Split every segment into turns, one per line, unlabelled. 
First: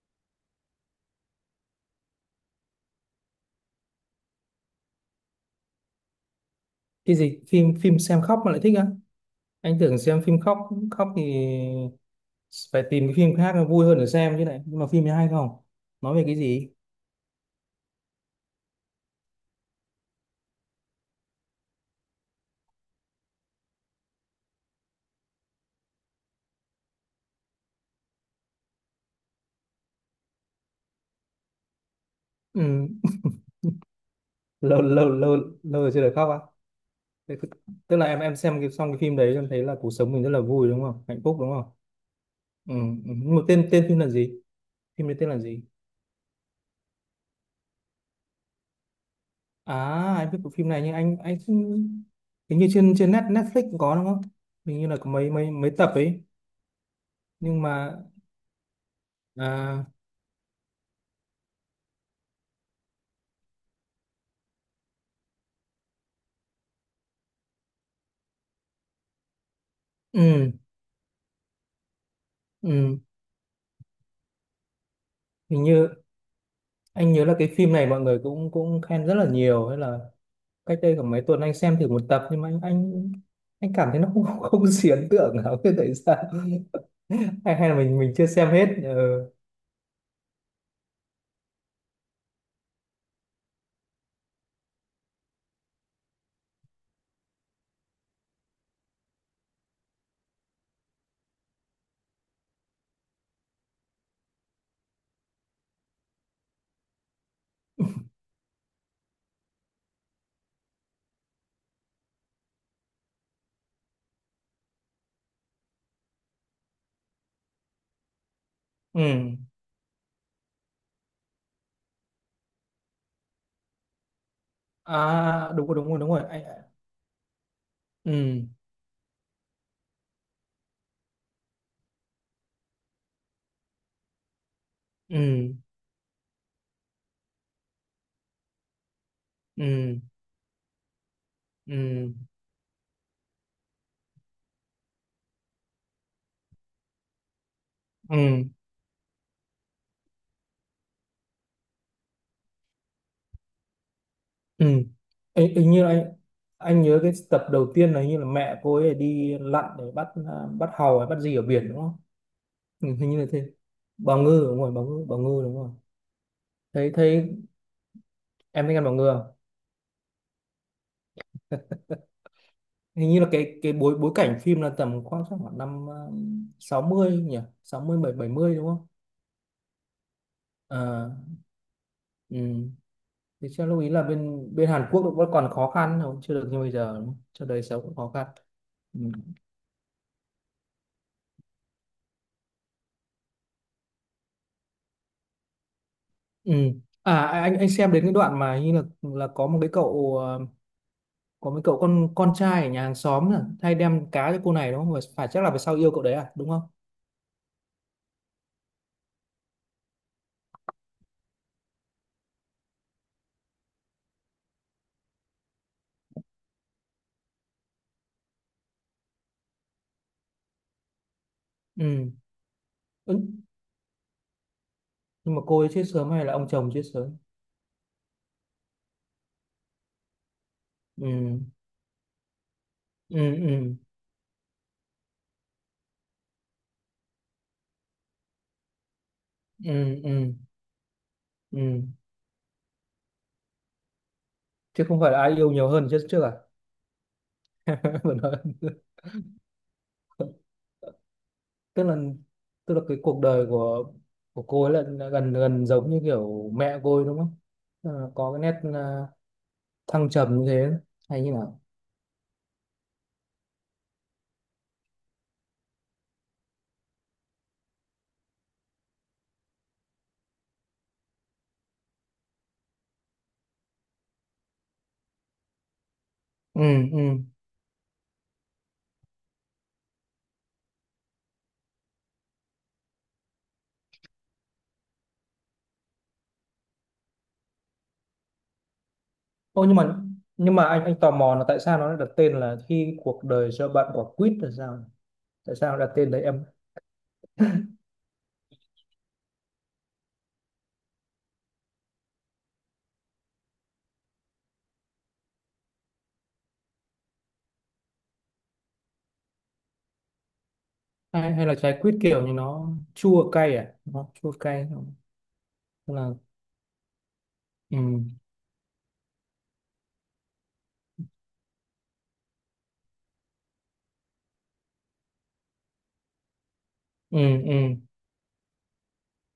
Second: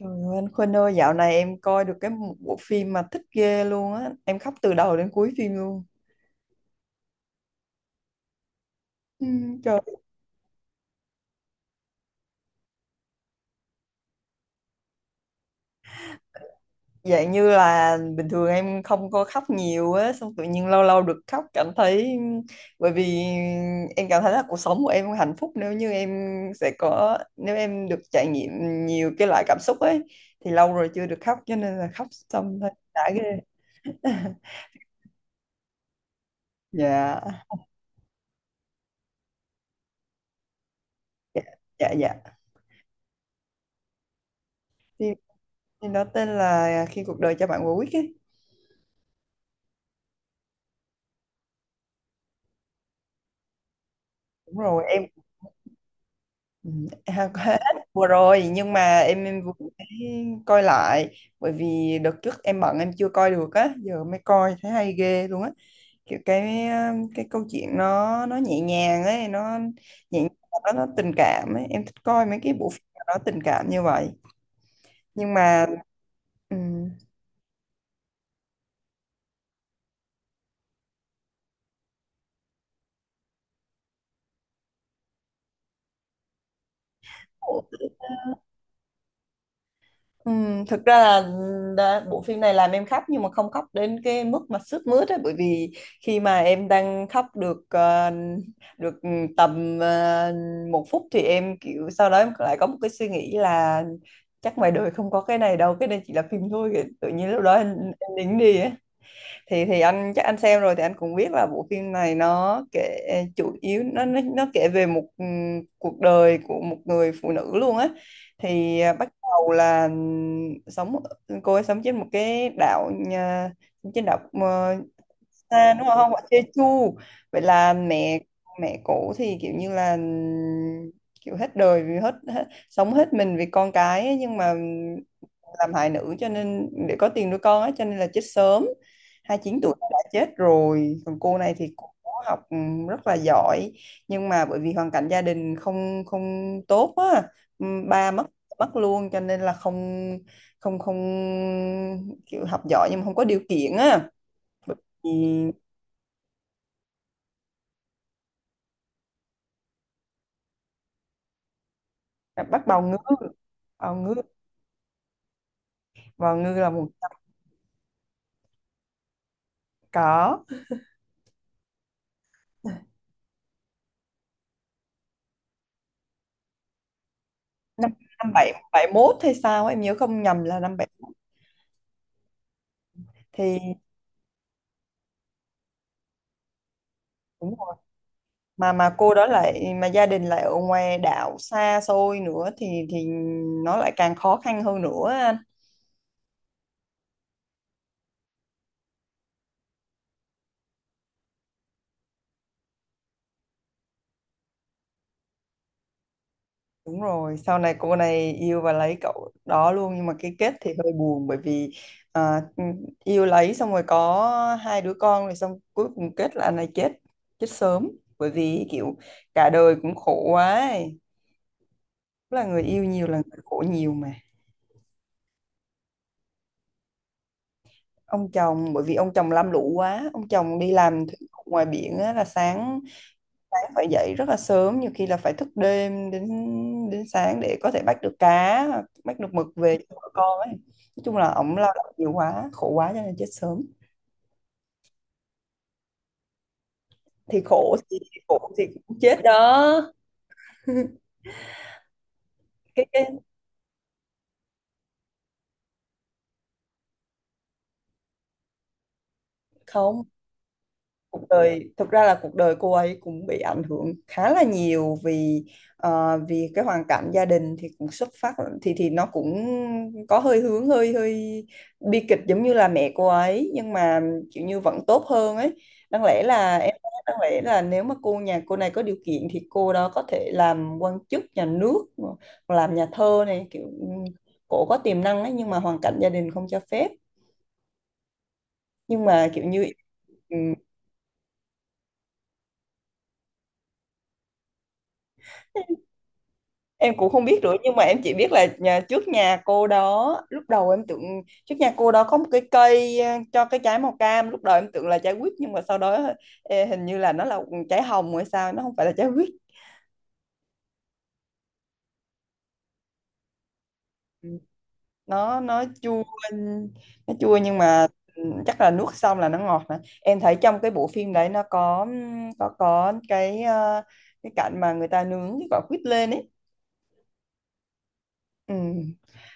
Trời ơi, anh Khuynh ơi, dạo này em coi được cái một bộ phim mà thích ghê luôn á. Em khóc từ đầu đến cuối phim luôn.
Cái gì? Phim phim xem khóc mà lại thích á?
Ừ,
Anh
trời,
tưởng xem phim khóc, khóc thì phải tìm cái phim khác nó vui hơn để xem chứ. Này, nhưng mà phim này hay không? Nói về cái gì?
dạng như là bình thường em không có khóc nhiều á, xong tự nhiên lâu lâu được khóc cảm thấy. Bởi vì em cảm thấy là cuộc sống của em không hạnh phúc nếu như em sẽ có. Nếu em được trải nghiệm nhiều cái loại cảm xúc ấy, thì lâu rồi chưa được khóc, cho nên là khóc xong
Ừ.
thấy đã ghê.
Lâu lâu rồi chưa được khóc á?
Dạ,
Thế tức là em xem cái, xong cái phim đấy em thấy là cuộc sống mình rất là vui đúng không, hạnh phúc
dạ,
đúng không?
dạ, dạ.
Ừ. Ừ. Nhưng mà tên tên phim là gì? Phim
Phim,
đấy tên là gì?
phim đó tên là Khi cuộc đời cho bạn quả quýt ấy.
À, anh biết bộ phim này nhưng anh không- hình như trên trên Netflix cũng có đúng không?
Đúng
Hình
rồi,
như là
em,
có mấy mấy mấy tập ấy.
ừ, à, có hết
Nhưng mà,
vừa rồi. Nhưng mà em vừa
à,
mới coi lại, bởi vì đợt trước em bận em chưa coi được á, giờ mới coi thấy hay ghê luôn á. Kiểu cái cái câu chuyện nó nhẹ nhàng ấy, nó nhẹ nhàng,
ừ.
nó tình cảm ấy, em thích coi mấy cái bộ phim
Ừ,
mà nó tình cảm như vậy nhưng
hình
mà
như anh nhớ là cái phim này mọi người cũng cũng khen rất là nhiều, hay là cách đây khoảng mấy tuần anh xem thử một tập nhưng mà anh cảm thấy nó không không, không gì ấn tượng lắm. Thế tại sao? Hay hay là
ừ,
mình chưa xem hết? Ừ.
Thực ra là đã, bộ phim này làm em khóc nhưng mà không khóc đến cái mức mà sướt mướt ấy, bởi vì khi mà em đang khóc được tầm 1 phút thì em kiểu sau đó em lại có một cái suy nghĩ là chắc ngoài đời không có cái này đâu, cái này chỉ là phim thôi. Tự nhiên lúc đó em nín đi. Thì anh chắc anh xem rồi thì anh cũng biết là bộ phim này nó kể, chủ yếu nó kể về một cuộc đời của một người phụ nữ luôn á. Thì à, bắt
Ừ.
đầu là sống, cô ấy sống trên một cái đảo trên đảo
À, đúng
xa
rồi,
đúng
đúng rồi, đúng
không, ở
rồi anh.
Jeju. Vậy là mẹ
Ừ.
mẹ cổ thì kiểu như là kiểu hết đời vì hết sống hết mình vì con cái ấy, nhưng mà ừ,
Ừ.
làm hại nữ cho nên để có tiền nuôi con á, cho nên là chết sớm. 29 tuổi đã
Ừ.
chết rồi. Còn cô này thì cô có
Ừ.
học, ừ, rất là giỏi, nhưng mà bởi vì hoàn cảnh gia đình không không tốt á. Ừ, ba mất
Ừ.
mất luôn cho nên là không không không kiểu học giỏi nhưng mà không có điều kiện á.
Ừ.
Thì
Ê, hình như là anh nhớ cái tập đầu tiên là hình như là mẹ cô ấy đi lặn để bắt, bắt hàu hay bắt gì ở biển đúng không?
bắt bào
Ừ,
ngư,
hình như là thế.
bào ngư,
Bào ngư, đúng rồi, bào ngư, bào ngư, đúng rồi.
bào ngư là một
Thấy
trăm
thấy, em thấy ăn bằng ngừa.
Có,
Hình như là cái bối bối cảnh phim là tầm khoảng chắc khoảng năm 60 nhỉ? Sáu
năm,
mươi bảy, bảy
năm
mươi
bảy
đúng không?
bảy mốt hay sao á, em nhớ không nhầm là năm bảy
À,
mốt.
ừ. Thì chắc
Thì
lưu ý là bên bên Hàn Quốc vẫn còn khó khăn, không, chưa được như bây giờ đúng không? Cho đời sống cũng khó khăn.
mà
Ừ.
cô đó lại, mà gia đình lại ở ngoài đảo xa xôi nữa, thì nó lại càng khó khăn hơn nữa anh.
Ừ. À à, anh xem đến cái đoạn mà hình như là có một cái cậu, có mấy cậu con trai ở nhà hàng xóm là hay đem cá cho cô này đúng không? Và phải chắc là về sau yêu cậu đấy à, đúng không?
Đúng rồi, sau này cô này yêu và lấy cậu đó luôn, nhưng mà cái kết thì hơi buồn bởi vì à, yêu lấy xong rồi có hai đứa con rồi, xong cuối cùng kết là anh này chết, chết sớm, bởi vì kiểu cả đời cũng khổ quá ấy.
Ừ.
Tức là người yêu nhiều là
Ừ.
người khổ nhiều mà.
Nhưng mà cô ấy chết sớm hay là ông chồng chết sớm?
Ông chồng, bởi vì ông chồng lam lũ quá, ông chồng đi làm thử
Ừ.
ngoài biển á, là sáng
Ừ.
sáng
Ừ.
phải dậy rất là sớm, nhiều khi là phải thức đêm đến đến sáng để có thể bắt được cá, bắt được mực về cho
Ừ.
vợ
Ừ.
con ấy. Nói chung là ổng lao
Ừ.
động nhiều quá, khổ quá cho nên chết sớm.
Chứ không phải là ai yêu nhiều hơn trước trước à?
Thì khổ thì,
Vẫn hơn.
khổ thì cũng chết đó.
Tức là tức là
cái,
cái
cái
cuộc đời của cô ấy là gần gần giống như kiểu mẹ cô ấy đúng không? Ờ, có cái nét,
không,
thăng trầm như thế hay
cuộc
như nào?
đời, thực ra là cuộc đời cô ấy cũng bị ảnh hưởng khá là nhiều, vì vì cái hoàn cảnh gia đình thì cũng xuất phát, thì nó cũng có hơi hướng hơi hơi bi kịch giống như là mẹ cô ấy, nhưng mà kiểu như vẫn tốt hơn ấy.
Ừ. Ừ.
Đáng lẽ là nếu mà cô, nhà cô này có điều kiện thì cô đó có thể làm quan chức nhà nước, làm nhà thơ này, kiểu cổ có tiềm năng ấy, nhưng mà hoàn cảnh gia đình không cho phép. Nhưng mà kiểu như
Ô, nhưng mà
ừ,
nhưng mà anh tò mò là tại sao nó lại đặt tên là Khi Cuộc Đời Cho Bạn Quả Quýt là sao? Tại sao đặt tên đấy em?
em cũng không biết nữa, nhưng mà em chỉ biết là trước nhà cô đó, lúc đầu em tưởng, trước nhà cô đó có một cái cây cho cái trái màu cam, lúc đầu em tưởng là trái quýt, nhưng mà sau đó hình như là nó là trái hồng hay sao, nó không phải là trái quýt.
Hay, hay là trái quýt kiểu như nó chua cay à, nó chua
Ừ,
cay không?
nó
Tức
chua.
là,
Nó chua nhưng
ừ,
mà chắc là nuốt xong là nó ngọt nè. Em thấy trong cái bộ phim đấy nó có cái cái cảnh mà người ta nướng cái quả quýt lên ấy.
ừ, ừ.
Ừ.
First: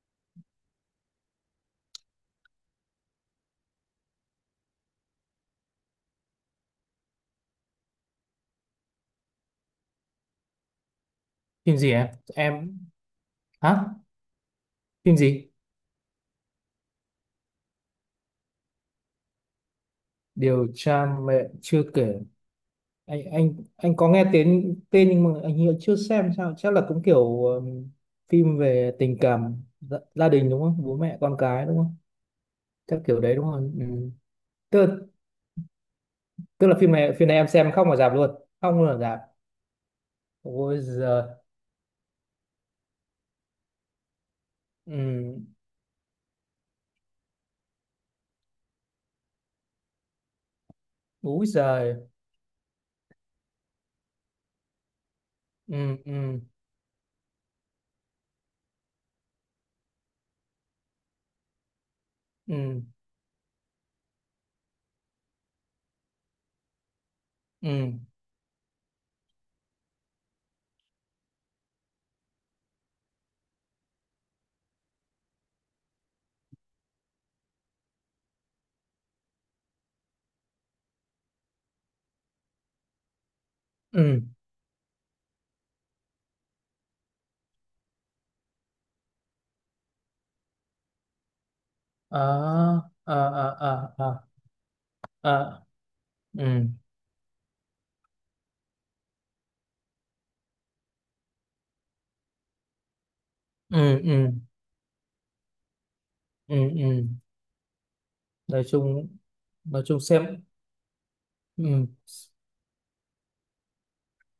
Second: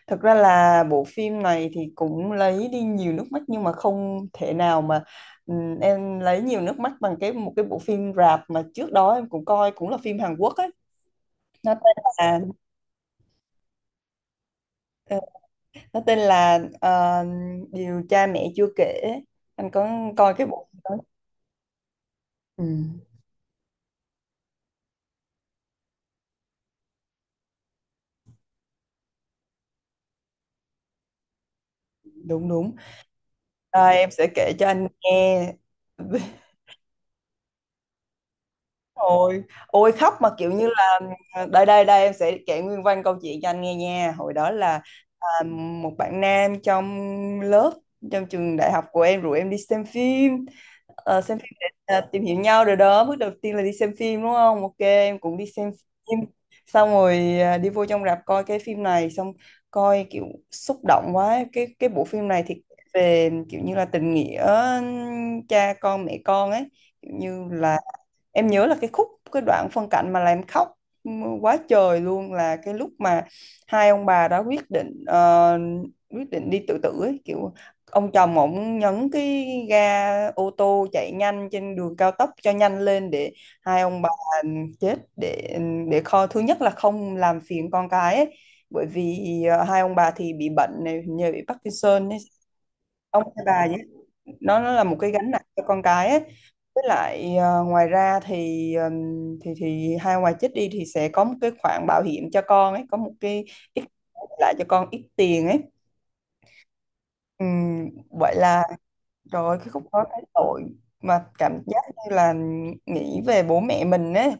Thật ra là bộ phim này thì cũng lấy đi nhiều nước mắt, nhưng mà không thể nào mà em lấy nhiều nước mắt bằng cái một cái bộ phim rạp mà trước đó em cũng coi, cũng là phim Hàn Quốc ấy. Nó
Phim gì
tên
em?
là
Em? Hả? Phim
ờ,
gì?
nó tên là ờ, Điều cha mẹ chưa kể. Anh có coi cái
Điều
bộ phim đó.
tra mẹ chưa kể.
Ừ,
Anh có nghe tên, tên nhưng mà anh hiện chưa xem sao. Chắc là cũng kiểu phim về tình cảm gia, gia đình đúng không? Bố mẹ con cái đúng không?
đúng đúng.
Chắc kiểu đấy đúng không? Ừ.
À, em sẽ kể cho anh
Tức
nghe.
tức là phim này, phim này em xem không ở rạp luôn. Không luôn ở rạp.
Ôi, ôi khóc mà kiểu như
Ôi
là
giời.
đây đây đây, em sẽ kể nguyên văn câu chuyện cho anh nghe nha. Hồi đó là
Ừ.
một bạn nam trong lớp, trong trường đại học của em rủ em đi xem phim. Ờ, xem
Úi
phim để
giời.
tìm hiểu nhau rồi đó, bước đầu tiên là đi xem phim đúng không. Ok, em cũng đi xem
Ừ.
phim,
Ừ.
xong rồi đi vô trong rạp coi cái phim này, xong coi kiểu xúc động quá. Cái bộ phim này thì
Ừ.
về kiểu như là tình nghĩa cha con mẹ con ấy, kiểu như là
Ừ.
em nhớ là cái khúc, cái đoạn phân cảnh mà làm em khóc quá trời luôn là cái lúc mà hai ông bà đã quyết định quyết định đi tự tử ấy, kiểu ông chồng, ổng nhấn cái ga ô tô chạy nhanh trên đường cao tốc cho nhanh lên để hai ông bà,
Ừ.
ừ, chết, để kho thứ nhất là không làm phiền con cái ấy. Bởi vì hai ông bà thì bị bệnh này, hình như bị Parkinson ấy,
À, à,
ông hay
à,
bà
à,
vậy,
à.
nó là một cái gánh nặng cho
À.
con cái ấy.
Ừ.
Với lại ngoài ra thì thì hai ngoài chết đi thì sẽ có một cái khoản bảo hiểm cho con ấy, có một cái ít,
Ừ. Ừ.
lại cho con ít tiền ấy.
Ừ. Ừ.
Vậy là
Nói chung,
trời ơi, cái khúc
nói chung
đó cái
xem,
tội, mà cảm giác
ừ,
như là nghĩ về bố mẹ mình ấy,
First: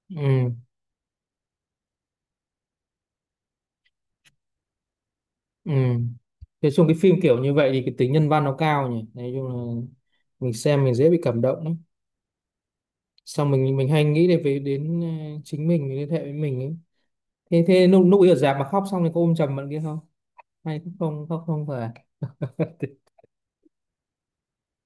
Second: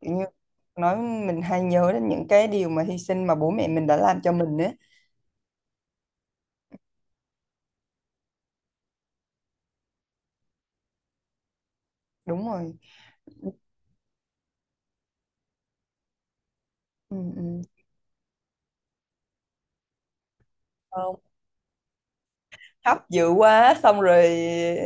kiểu như
ừ,
nói mình hay nhớ đến những cái điều mà hy sinh mà bố mẹ mình đã làm cho mình ấy.
ừ. Nói chung cái phim kiểu như vậy thì cái tính nhân văn nó cao nhỉ, nói chung là mình xem mình dễ bị cảm động lắm,
Đúng rồi,
xong mình hay nghĩ đến về đến, chính mình liên hệ với mình ấy.
ừ,
Thế thế lúc lúc ấy ở rạp mà khóc xong thì có ôm chầm bạn kia không? Hay cũng
ừ.
không, khóc không phải?
Khóc dữ quá xong rồi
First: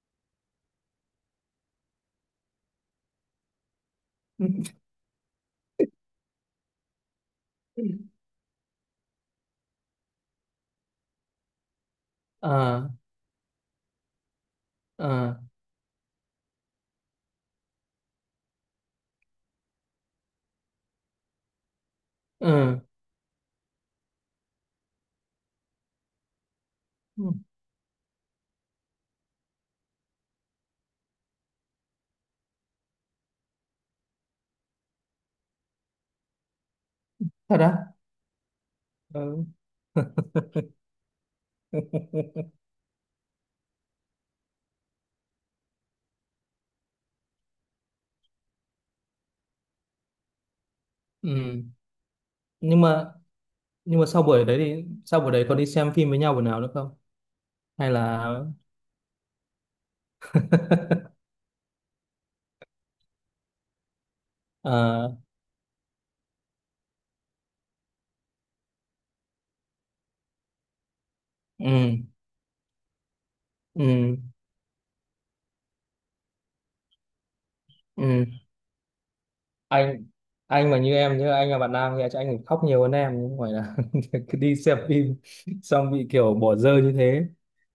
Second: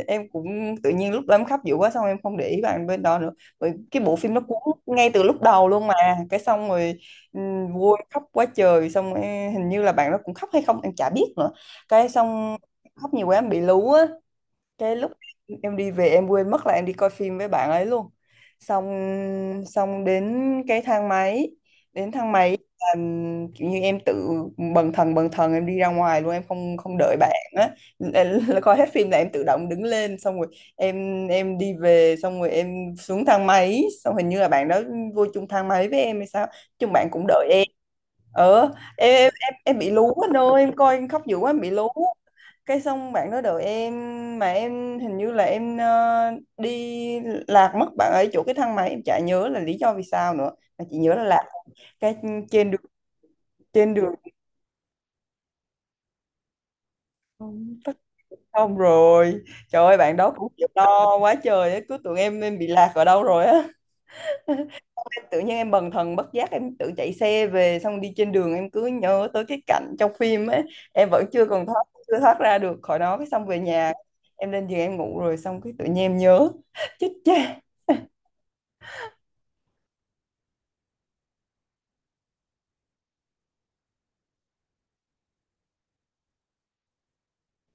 em cũng, tự nhiên lúc đó em khóc dữ quá xong em không để ý bạn bên đó nữa, rồi cái bộ phim nó cuốn ngay từ lúc đầu luôn mà. Cái xong rồi vui khóc quá trời xong em, hình như là bạn đó cũng khóc hay không em chả biết nữa. Cái xong
Ờ.
khóc nhiều quá em bị lú á. Cái lúc
Ờ.
em đi về em quên mất là em đi coi phim với bạn ấy luôn. Xong xong đến cái thang máy, đến thang máy
Ờ.
là kiểu như em tự bần thần bần thần, em đi ra ngoài luôn, em không không đợi bạn á. Là coi hết phim là em tự động đứng lên, xong rồi em đi về, xong rồi em xuống thang máy, xong hình như là bạn đó vô chung thang máy với em hay sao, chung bạn cũng đợi
Thật
em.
á?
Ờ, em em
Ừ.
em, em bị lú anh ơi, em coi em khóc dữ quá em bị lú. Cái xong bạn đó đợi em, mà em hình như là em đi lạc mất bạn ấy chỗ cái thang máy, em chả nhớ là lý do vì sao nữa, mà chỉ nhớ là lạc.
Ừ.
Cái trên đường
nhưng mà
trên
nhưng mà
đường
sau buổi đấy, thì sau buổi đấy có đi xem phim với nhau buổi nào nữa không? Hay
phát,
là
xong rồi trời ơi bạn đó cũng chịu lo quá trời á, cứ tưởng em bị lạc ở đâu rồi á.
ờ,
Tự nhiên em bần thần bất giác em tự chạy xe về, xong đi trên đường em cứ nhớ tới cái cảnh trong phim ấy, em vẫn chưa còn thoát,
ừ,
chưa thoát ra được khỏi nó. Cái xong về nhà
ừ,
em lên giường em ngủ rồi, xong cái tự nhiên em nhớ. Chết cha,
ừ. Anh anh mà như em nhớ, anh là bạn nam thì chắc anh phải khóc nhiều hơn em chứ, không phải là cứ đi xem phim xong bị kiểu bỏ rơi như thế,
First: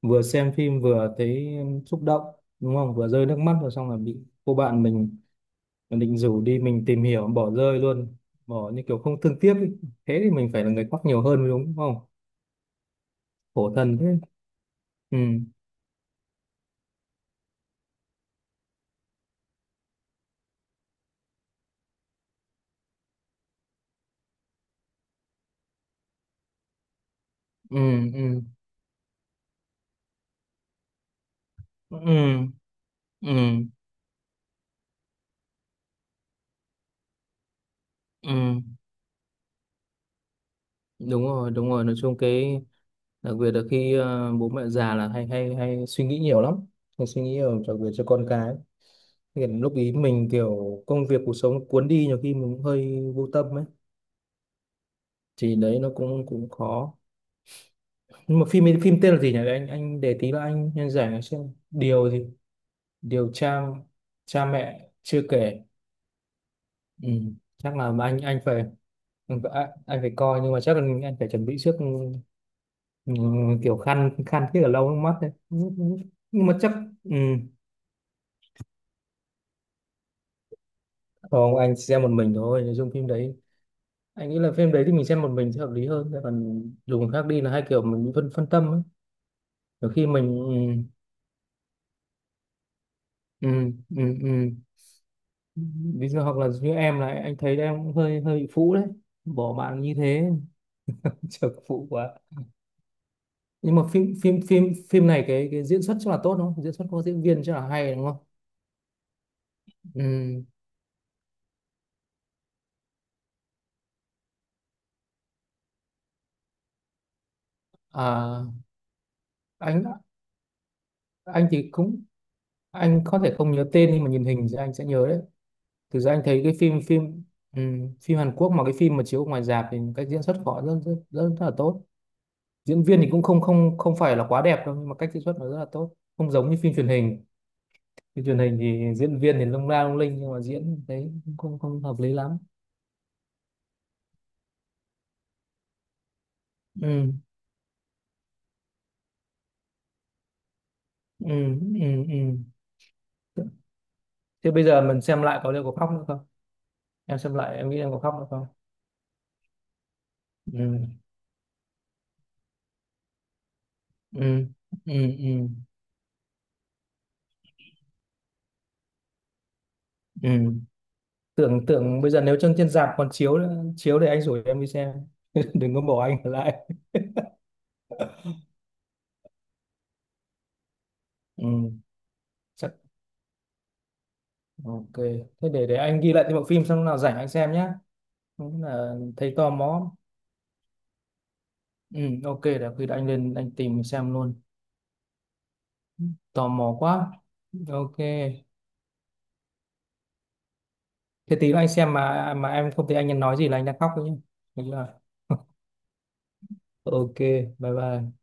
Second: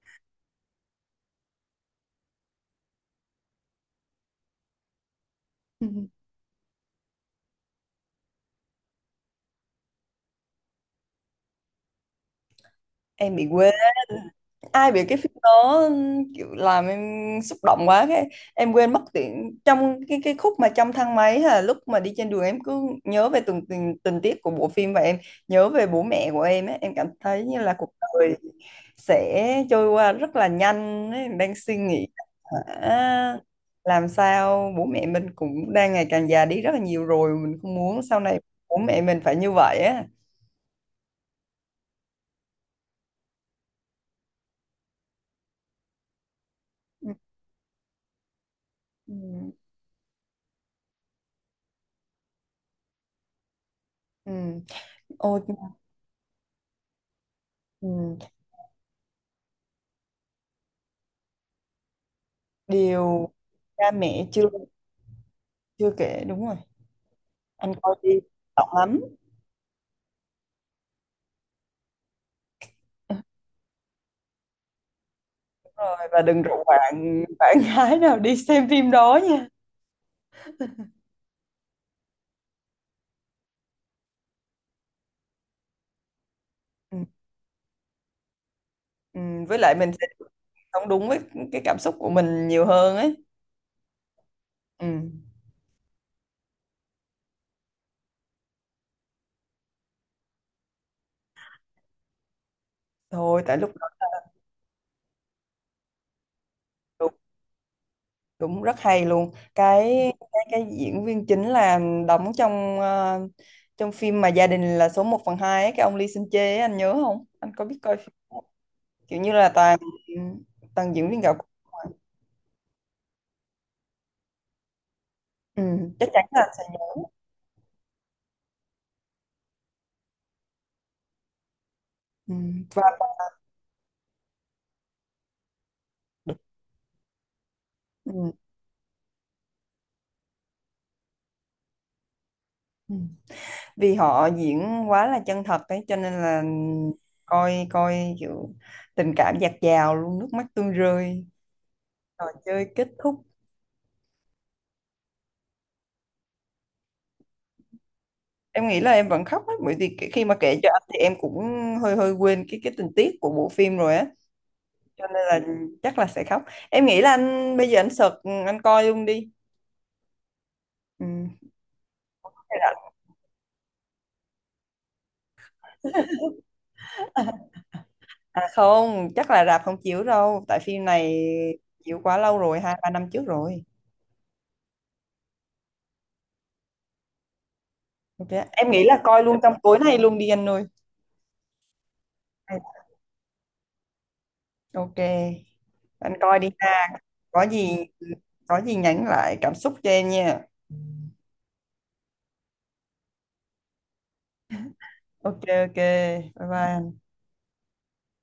vừa xem phim vừa thấy xúc động đúng không, vừa rơi nước mắt rồi xong là bị cô bạn mình định rủ đi mình tìm hiểu bỏ rơi luôn, bỏ như kiểu không thương tiếc ấy. Thế thì mình phải là người khóc nhiều hơn mới đúng, đúng không?
em bị quê,
Khổ thân thế.
ai biết cái phim
Ừ.
đó kiểu làm em xúc động quá. Cái em quên mất tiền trong cái khúc mà trong thang máy hay là lúc mà đi trên đường, em cứ nhớ về từng tình tiết của bộ phim, và em nhớ về bố mẹ của em ấy. Em cảm thấy như là
Ừ.
cuộc đời
Ừ.
sẽ trôi qua rất là nhanh ấy. Em đang suy nghĩ
Ừ. Ừ.
à,
Ừ.
làm sao bố mẹ mình cũng đang ngày càng già đi rất là nhiều rồi, mình không muốn sau này
Ừ.
bố mẹ mình phải như vậy á.
Đúng rồi, đúng rồi, nói chung cái, đặc biệt là khi, bố mẹ già là hay hay hay suy nghĩ nhiều lắm, hay suy nghĩ nhiều, đặc biệt cho con cái.
Ừ.
Hiện lúc ý mình kiểu công việc cuộc sống cuốn đi nhiều khi mình cũng hơi vô tâm ấy,
Ừ. Ôi,
thì đấy nó cũng cũng khó.
ừ,
Nhưng mà phim ấy, phim tên là gì nhỉ? Để anh để tí là anh nhân giải nó xem. Điều gì? Điều
điều
cha,
cha mẹ
cha
chưa
mẹ chưa kể.
chưa kể, đúng rồi,
Ừ.
anh
Chắc là
coi
mà
đi,
anh phải,
động lắm
anh phải coi nhưng mà chắc là anh phải chuẩn bị trước, ừ, ừ, kiểu khăn khăn thiết ở lâu nước mắt đấy.
rồi, và đừng
Nhưng mà
rủ
chắc, ừ.
bạn bạn gái nào đi xem phim đó nha.
Không, anh chỉ xem một mình thôi nội dung phim đấy. Anh nghĩ là phim đấy thì mình xem một mình sẽ hợp lý hơn, còn
Ừ,
dù người khác đi là hai kiểu mình bị phân phân tâm ấy.
ừ, với lại mình
Nhiều
sẽ
khi
sống
mình,
đúng với cái cảm xúc của mình nhiều hơn ấy.
ừ, ừ, ừ, ừ.
Ừ.
Ví dụ hoặc là như em là anh thấy em cũng hơi hơi bị phũ đấy, bỏ bạn như thế trở phụ quá.
Thôi tại lúc
Nhưng mà
đó,
phim phim phim phim này cái diễn xuất chắc là tốt đúng không, diễn xuất của
đúng,
diễn viên chắc là hay đúng không?
đúng rất hay luôn.
Ừ.
Cái cái diễn viên chính là đóng trong trong phim mà Gia đình là số 1 phần 2 ấy, cái ông Lee Seung Jae ấy, anh nhớ không, anh có biết coi phim đó
À,
không? Kiểu như là toàn
anh
toàn diễn viên gạo.
thì cũng có thể không nhớ tên nhưng mà nhìn hình thì anh sẽ nhớ đấy.
Ừ,
Thực
chắc
ra anh
chắn
thấy
là
cái
sẽ
phim
nhớ.
phim phim Hàn Quốc mà cái phim mà chiếu ngoài rạp thì cách diễn xuất của họ rất, rất là tốt.
Ừ, và
Diễn viên thì cũng không không không phải là quá đẹp đâu nhưng mà cách diễn xuất nó rất là tốt, không giống như phim truyền hình. Phim
ừ,
truyền hình thì diễn viên thì lung la lung linh nhưng mà diễn thấy cũng không không hợp lý lắm.
ừ. Vì họ diễn quá là chân thật ấy, cho nên là
Ừ.
coi coi kiểu tình cảm dạt dào luôn, nước mắt tuôn rơi,
Ừ. Ừ. Ừ.
trò chơi kết thúc.
Thế bây giờ mình xem lại có liệu có khóc nữa không? Em xem lại em nghĩ em có khóc nữa không?
Em nghĩ là em vẫn khóc ấy, bởi vì khi mà kể cho anh thì
Ừ.
em cũng hơi hơi quên cái tình tiết của bộ phim rồi á,
Ừ. Ừ.
cho nên là
Ừ.
chắc là sẽ khóc. Em nghĩ là anh bây giờ anh search, anh coi luôn đi.
Ừ.
Ừ.
tưởng tưởng bây giờ nếu trên trên rạp còn chiếu nữa, chiếu thì anh rủ em đi xem. Đừng có bỏ anh ở lại.
À không, chắc là rạp không chiếu đâu tại phim này
Ừ.
chiếu quá lâu rồi,
Chắc,
hai ba năm trước rồi.
ok. Thế để anh ghi lại cái bộ phim, xong lúc nào rảnh anh xem nhé.
Ok,
Đúng
em nghĩ
là
là coi
thấy
luôn
tò
trong tối
mò.
nay luôn đi anh ơi.
Ừ, ok, để khi đó anh lên anh tìm xem luôn.
Ok, anh coi
Tò
đi
mò
ha.
quá.
Có gì,
Ok.
có gì nhắn lại cảm xúc cho em nha.
Thế tí nữa anh xem mà em không thấy anh nói gì là anh đang khóc đấy nhé, được chưa?
Ok, ok. Bye bye.
Ok, bye bye.